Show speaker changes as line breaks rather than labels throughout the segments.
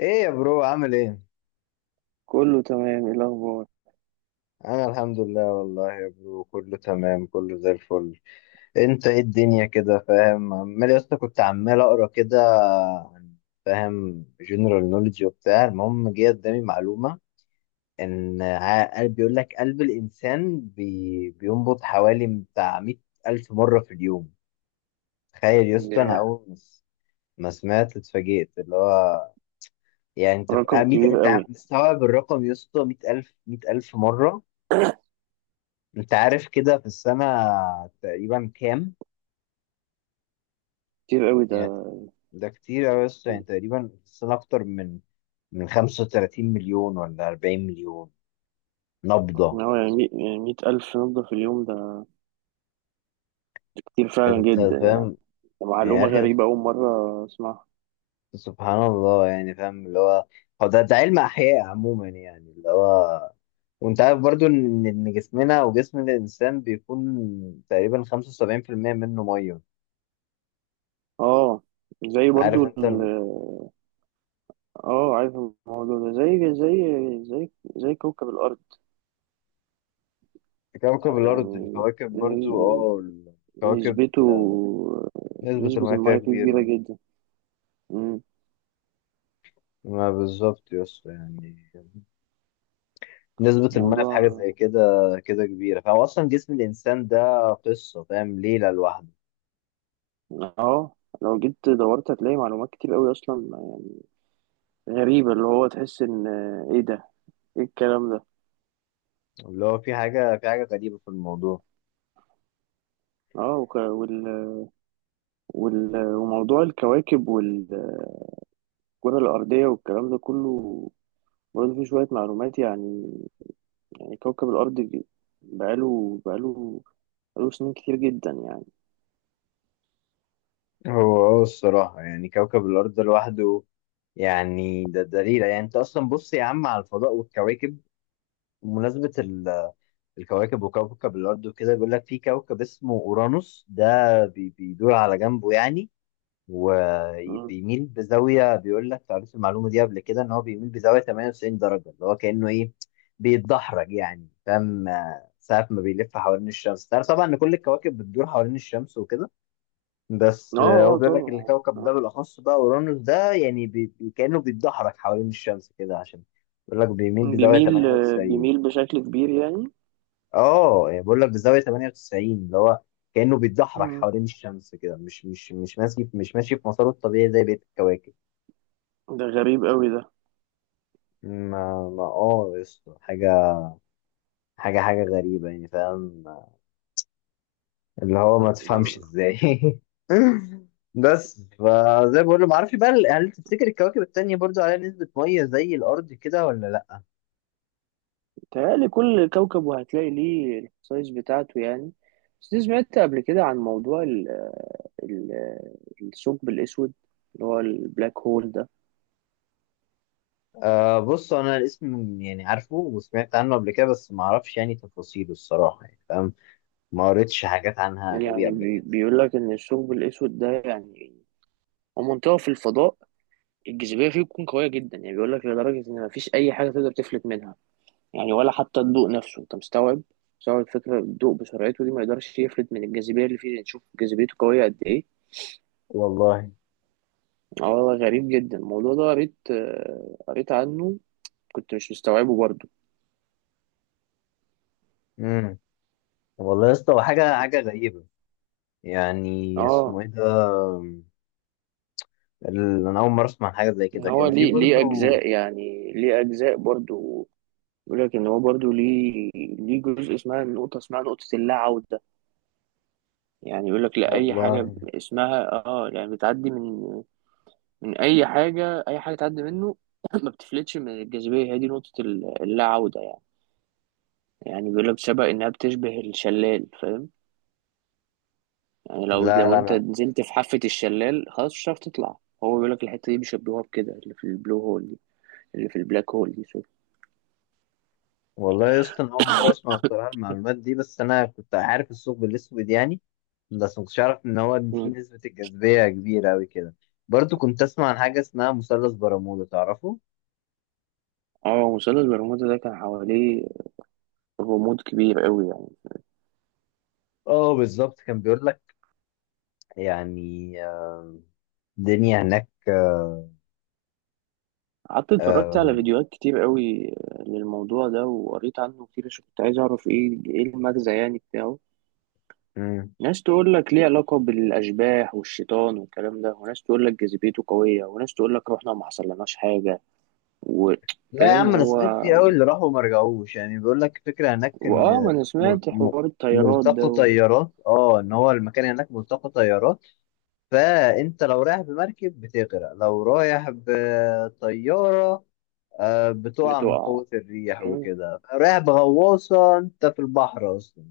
ايه يا برو، عامل ايه؟
كله تمام، ايه الاخبار؟
انا الحمد لله والله يا برو، كله تمام، كله زي الفل. انت ايه الدنيا كده؟ فاهم، عمال يا اسطى كنت عمال اقرا كده عن، فاهم، جنرال نوليدج وبتاع. المهم جه قدامي معلومه ان قلب، بيقول لك قلب الانسان بينبض حوالي بتاع 100 الف مره في اليوم. تخيل يا اسطى، انا
ده
اول ما سمعت اتفاجئت، اللي هو يعني انت في
رقم
100،
كبير
انت
قوي.
مستوعب الرقم يا اسطى؟ 100 الف، 100 الف مره. انت عارف كده في السنة تقريبا كام؟
كتير قوي ده.
يعني ده كتير أوي، بس يعني تقريبا في السنة أكتر من 35 مليون ولا 40 مليون
إن
نبضة.
هو يعني 100,000 نبضة في اليوم، ده كتير فعلا
انت
جدا يعني.
فاهم
ده
يا
معلومة
أخي؟
غريبة أول مرة أسمعها.
سبحان الله، يعني فاهم اللي هو. هو ده علم أحياء عموما يعني اللي هو. وانت عارف برضو ان جسمنا وجسم الانسان بيكون تقريبا 75% منه ميه.
اه، زي
عارف
برضو ال
انت
اه عارف الموضوع ده زي كوكب الأرض.
كوكب الارض،
يعني
الكواكب برضو،
نس-
الكواكب
نسبته،
نسبة
نسبة
المياه فيها
المية فيه كبيرة
كبيرة.
جدا. مم.
ما بالظبط يا اسطى، يعني نسبة المية في حاجة زي
موضوع.
كده كده كبيرة. فهو أصلا جسم الإنسان ده قصة، فاهم، ليلة لوحده.
اه، لو جيت دورت هتلاقي معلومات كتير قوي أصلا غريبة، اللي هو تحس إن إيه ده؟ إيه الكلام ده؟
اللي هو في حاجة غريبة في الموضوع.
آه، وموضوع الكواكب والكرة الأرضية والكلام ده كله، برضه فيه شوية معلومات يعني. يعني كوكب الأرض بقاله بقاله بقاله سنين كتير جدا يعني.
هو الصراحة، يعني كوكب الأرض ده لوحده، يعني ده ليلة. يعني أنت أصلا بص يا عم على الفضاء والكواكب، بمناسبة الكواكب وكوكب الأرض وكده. بيقول لك في كوكب اسمه أورانوس ده بيدور على جنبه يعني،
مم.
وبيميل بزاويه. بيقول لك قريت المعلومه دي قبل كده، ان هو بيميل بزاويه 98 درجه، اللي هو كانه ايه، بيتدحرج يعني، فاهم، ساعه ما بيلف حوالين الشمس. تعرف طبعا ان كل الكواكب بتدور حوالين الشمس وكده. بس
آه
هو
آه
بيقول لك
طبعا.
الكوكب ده
آه.
بالاخص بقى، اورانوس ده، يعني كانه بيتدحرج حوالين الشمس كده، عشان بيقول لك بيميل بزاويه
بيميل،
98.
بيميل بشكل كبير يعني.
اه يعني بقول لك بزاويه 98، اللي هو كانه بيتدحرج
مم.
حوالين الشمس كده، مش ماشي، مش ماشي في مساره الطبيعي زي بقيه الكواكب.
ده غريب قوي ده.
ما يا اسطى، حاجة غريبة يعني، فاهم، اللي هو ما تفهمش
ده
ازاي. بس فزي ما بقول له، ما اعرفش بقى، هل تفتكر الكواكب التانية برضو عليها نسبة مية زي الأرض كده ولا لأ؟
متهيألي كل كوكب وهتلاقي ليه السايز بتاعته يعني. بس دي سمعت قبل كده عن موضوع ال- الثقب الأسود، اللي هو البلاك هول ده.
آه، بص أنا الاسم يعني عارفه وسمعت عنه قبل كده، بس ما اعرفش يعني تفاصيله الصراحة، يعني فاهم، ما قريتش حاجات عنها قوي
يعني
قبل كده.
بيقول لك إن الثقب الأسود ده يعني هو منطقة في الفضاء، الجاذبية فيه بتكون قوية جدا، يعني بيقول لك لدرجة إن مفيش أي حاجة تقدر تفلت منها، يعني ولا حتى الضوء نفسه، أنت مستوعب، مستوعب فكرة الضوء بسرعته دي ما يقدرش يفلت من الجاذبية اللي فيه، نشوف جاذبيته قوية قد إيه.
والله.
اه والله غريب جدا الموضوع ده، قريت عنه، كنت مش مستوعبه برضه.
امم والله يا اسطى، هو حاجة حاجة غريبة. يعني اسمه
اه،
ايه ده؟ انا اول مره اسمع عن حاجه زي
ان
كده،
هو
كان في
ليه
برضو.
اجزاء، يعني ليه اجزاء برضو. يقول لك ان هو برضو ليه جزء اسمها نقطه اللا عوده. يعني يقول لك لا، اي حاجه
والله.
ب- اسمها اه يعني بتعدي من اي حاجه، اي حاجه تعدي منه ما بتفلتش من الجاذبيه، هي دي نقطه اللا عوده يعني. يعني بيقول لك شبه انها بتشبه الشلال، فاهم؟ يعني
لا،
لو
لا،
انت
انا.
نزلت في حافه الشلال خلاص مش هتعرف تطلع. هو بيقول لك الحته دي بيشبهوها بكده، اللي في البلو هول دي، اللي في البلاك هول دي، سوري.
والله يا اسطى، انا اول مره اسمع الصراحه المعلومات دي، بس انا كنت عارف الثقب الاسود يعني، بس ما كنتش اعرف ان هو ان في
مم.
نسبه الجاذبيه كبيره قوي كده. برضو كنت اسمع عن حاجه اسمها مثلث برمودا، تعرفه؟
اه، مثلث برمودا ده كان حواليه غموض كبير قوي يعني.
اه بالظبط، كان بيقول لك يعني الدنيا هناك.
قعدت اتفرجت على فيديوهات كتير قوي للموضوع ده، وقريت عنه كتير عشان كنت عايز اعرف ايه المغزى يعني بتاعه.
آه،
ناس تقول لك ليه علاقة بالأشباح والشيطان والكلام ده، وناس تقول لك جاذبيته قوية، وناس تقول لك روحنا ما حصلناش حاجة و...
لا يا
فاهم
عم، انا
هو.
سمعت كتير قوي اللي راحوا وما رجعوش، يعني بيقول لك فكره هناك ان،
واه، ما انا
مر-
سمعت
م-
حوار الطيارات
ملتقى
ده و...
طيارات، ان هو المكان هناك ملتقى طيارات. فانت لو رايح بمركب بتغرق، لو رايح بطياره بتقع من
بتقع.
قوه الريح
مم.
وكده، رايح بغواصه انت في البحر اصلا،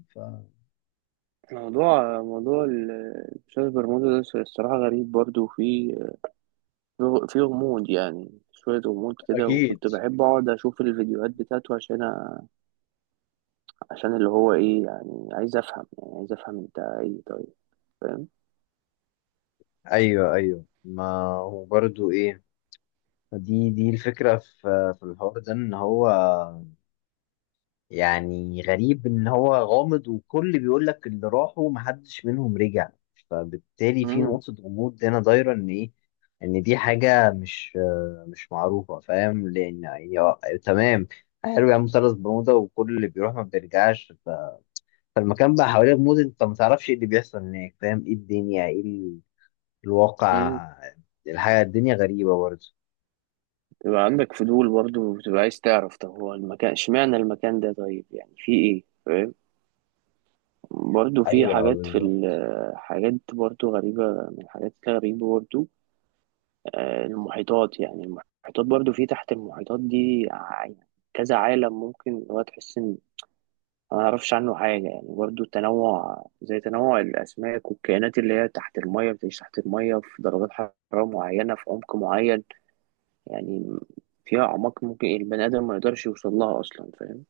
موضوع الأستاذ برمودا ده الصراحة غريب برضه، وفيه في غموض، يعني شوية غموض كده،
فاكيد.
وكنت بحب أقعد أشوف الفيديوهات بتاعته عشان اللي هو إيه، يعني عايز أفهم، يعني عايز أفهم أنت إيه طيب، فاهم؟
ايوه، ايوه، ما هو برضو ايه، دي الفكره في الحوار ده، ان هو يعني غريب، ان هو غامض، وكل بيقول لك اللي راحوا محدش منهم رجع. فبالتالي في
مم.
نقطة غموض هنا دايرة، ان ايه؟ ان دي حاجة مش مش معروفة، فاهم، لان يعني تمام. حلو يا مثلث برمودا، وكل اللي بيروح ما بيرجعش، فالمكان بقى حواليه غموض، انت ما تعرفش ايه اللي بيحصل هناك، فاهم؟ ايه الدنيا؟ ايه
مم.
الواقع؟ الحياة الدنيا غريبة برضه.
بتبقى عندك فضول برضه، وبتبقى عايز تعرف طب هو المكان، اشمعنى المكان ده طيب، يعني في إيه، فاهم؟ برضه في
ايوه
حاجات، في
بالظبط.
حاجات برضه غريبة. من الحاجات الغريبة برضه، المحيطات، يعني المحيطات برضه، في تحت المحيطات دي يعني كذا عالم ممكن، اللي هو تحس إن ما اعرفش عنه حاجة يعني. برضو التنوع، زي تنوع الأسماك والكائنات اللي هي تحت المية، بتعيش تحت المية في درجات حرارة معينة في عمق معين، يعني فيها أعماق ممكن البني آدم ما يقدرش يوصل لها أصلا، فاهم.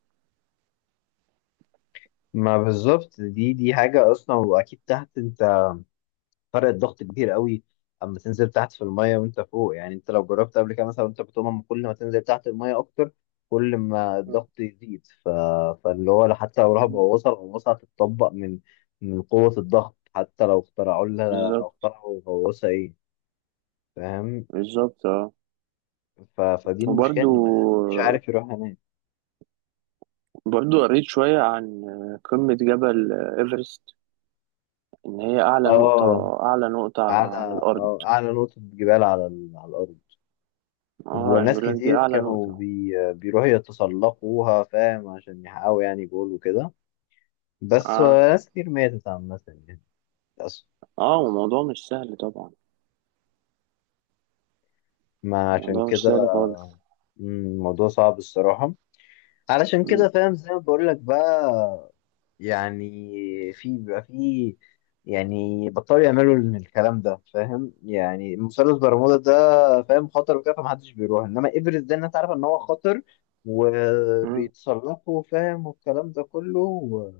ما بالظبط، دي حاجة اصلا، واكيد تحت انت فرق الضغط كبير قوي. اما تنزل تحت في الميه وانت فوق، يعني انت لو جربت قبل كده مثلا وانت بتقوم، أما كل ما تنزل تحت الميه اكتر، كل ما الضغط يزيد، فاللي هو حتى لو راح
مم.
غواصه، الغواصه هتتطبق من من قوه الضغط، حتى لو
بالظبط.
اخترعوا غواصه ايه، فاهم،
بالظبط اه.
فدي المشكله
وبرضو،
ان ما حدش عارف يروح هناك.
برضو قريت شوية عن قمة جبل إيفرست، إن هي أعلى
اه،
نقطة،
اعلى
على الأرض.
اعلى نقطه جبال على الارض.
اه، يعني
وناس
بيقول لك دي
كتير
أعلى
كانوا
نقطة.
بيروحوا يتسلقوها، فاهم، عشان يحققوا يعني جول وكده، بس
اه.
ناس كتير ماتت عامة يعني، للأسف.
اه، وموضوع مش سهل طبعا،
ما عشان
الموضوع مش
كده،
سهل خالص.
الموضوع صعب الصراحة. علشان كده، فاهم، زي ما بقول لك بقى، يعني في بيبقى في، يعني بطلوا يعملوا الكلام ده، فاهم، يعني مثلث برمودا ده، فاهم، خطر وكده، فمحدش بيروح. انما ايفرست ده الناس عارفة ان هو خطر
مم.
وبيتصرفوا، فاهم، والكلام ده كله،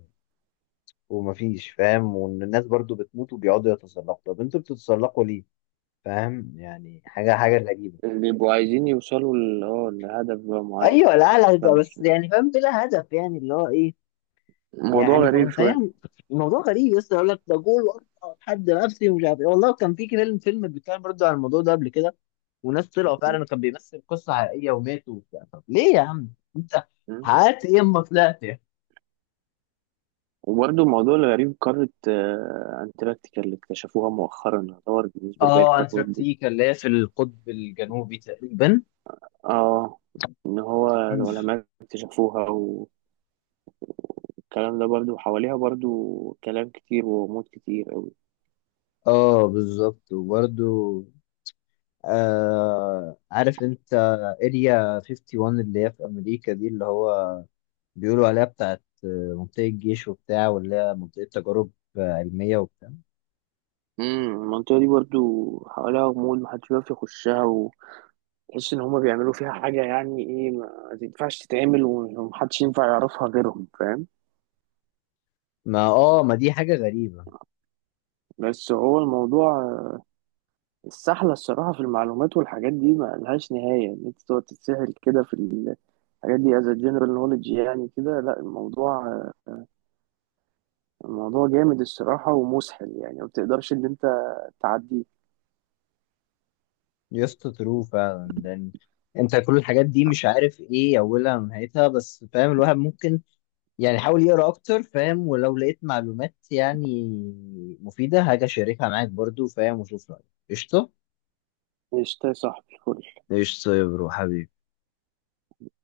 ومفيش، فاهم، وان الناس برضو بتموت وبيقعدوا يتسلقوا. طب انتوا بتتسلقوا ليه؟ فاهم، يعني حاجه حاجه غريبه.
بيبقوا عايزين يوصلوا لهدف بقى معين،
ايوه،
أو
لا، لا، ده
متفهمش.
بس يعني، فاهم، بلا هدف يعني، اللي هو ايه؟
الموضوع
يعني طب
غريب
انت
شوية.
يعني الموضوع غريب لسه، يقول لك ده جول وأقطع حد نفسي ومش عارف ايه. والله كان في فيلم، فيلم بيتكلم برضه عن الموضوع ده قبل كده، وناس طلعوا
مم.
فعلا، كان بيمثل قصه حقيقيه، وماتوا وبتاع. طب ليه يا عم، انت
مم.
حققت ايه اما طلعت يعني؟
وبرضه الموضوع الغريب قارة، أنتاركتيكا، اللي اكتشفوها مؤخرا، يعتبر بالنسبة لباقي
اه،
القارات دي.
انتاركتيكا اللي هي في القطب الجنوبي تقريبا.
اه، إن هو العلماء اكتشفوها، والكلام ده برضه حواليها برضه كلام كتير وغموض كتير أوي.
اه بالظبط، وبرده آه، عارف انت اريا 51 اللي هي في امريكا دي، اللي هو بيقولوا عليها بتاعت منطقة جيش وبتاع، واللي هي منطقة تجارب علمية وبتاع.
مم، المنطقة دي برضه حواليها غموض، محدش بيعرف يخشها، تحس ان هما بيعملوا فيها حاجه يعني ايه ما تنفعش تتعمل، ومحدش ينفع يعرفها غيرهم، فاهم.
ما دي حاجة غريبة.
بس هو الموضوع السحله الصراحه، في المعلومات والحاجات دي ما لهاش نهايه، ان انت تقعد تتسحل كده في الحاجات دي as a general knowledge. يعني كده لا، الموضوع جامد الصراحه ومسحل، يعني ما بتقدرش ان انت تعديه.
يسطا ترو فعلا، لان انت كل الحاجات دي مش عارف ايه اولها ونهايتها، بس فاهم الواحد ممكن يعني حاول يقرا اكتر، فاهم، ولو لقيت معلومات يعني مفيدة هاجي اشاركها معاك برضو، فاهم، وشوف رأيك. قشطة.
قشطة يا صاحبي فل.
قشطة يا برو حبيبي.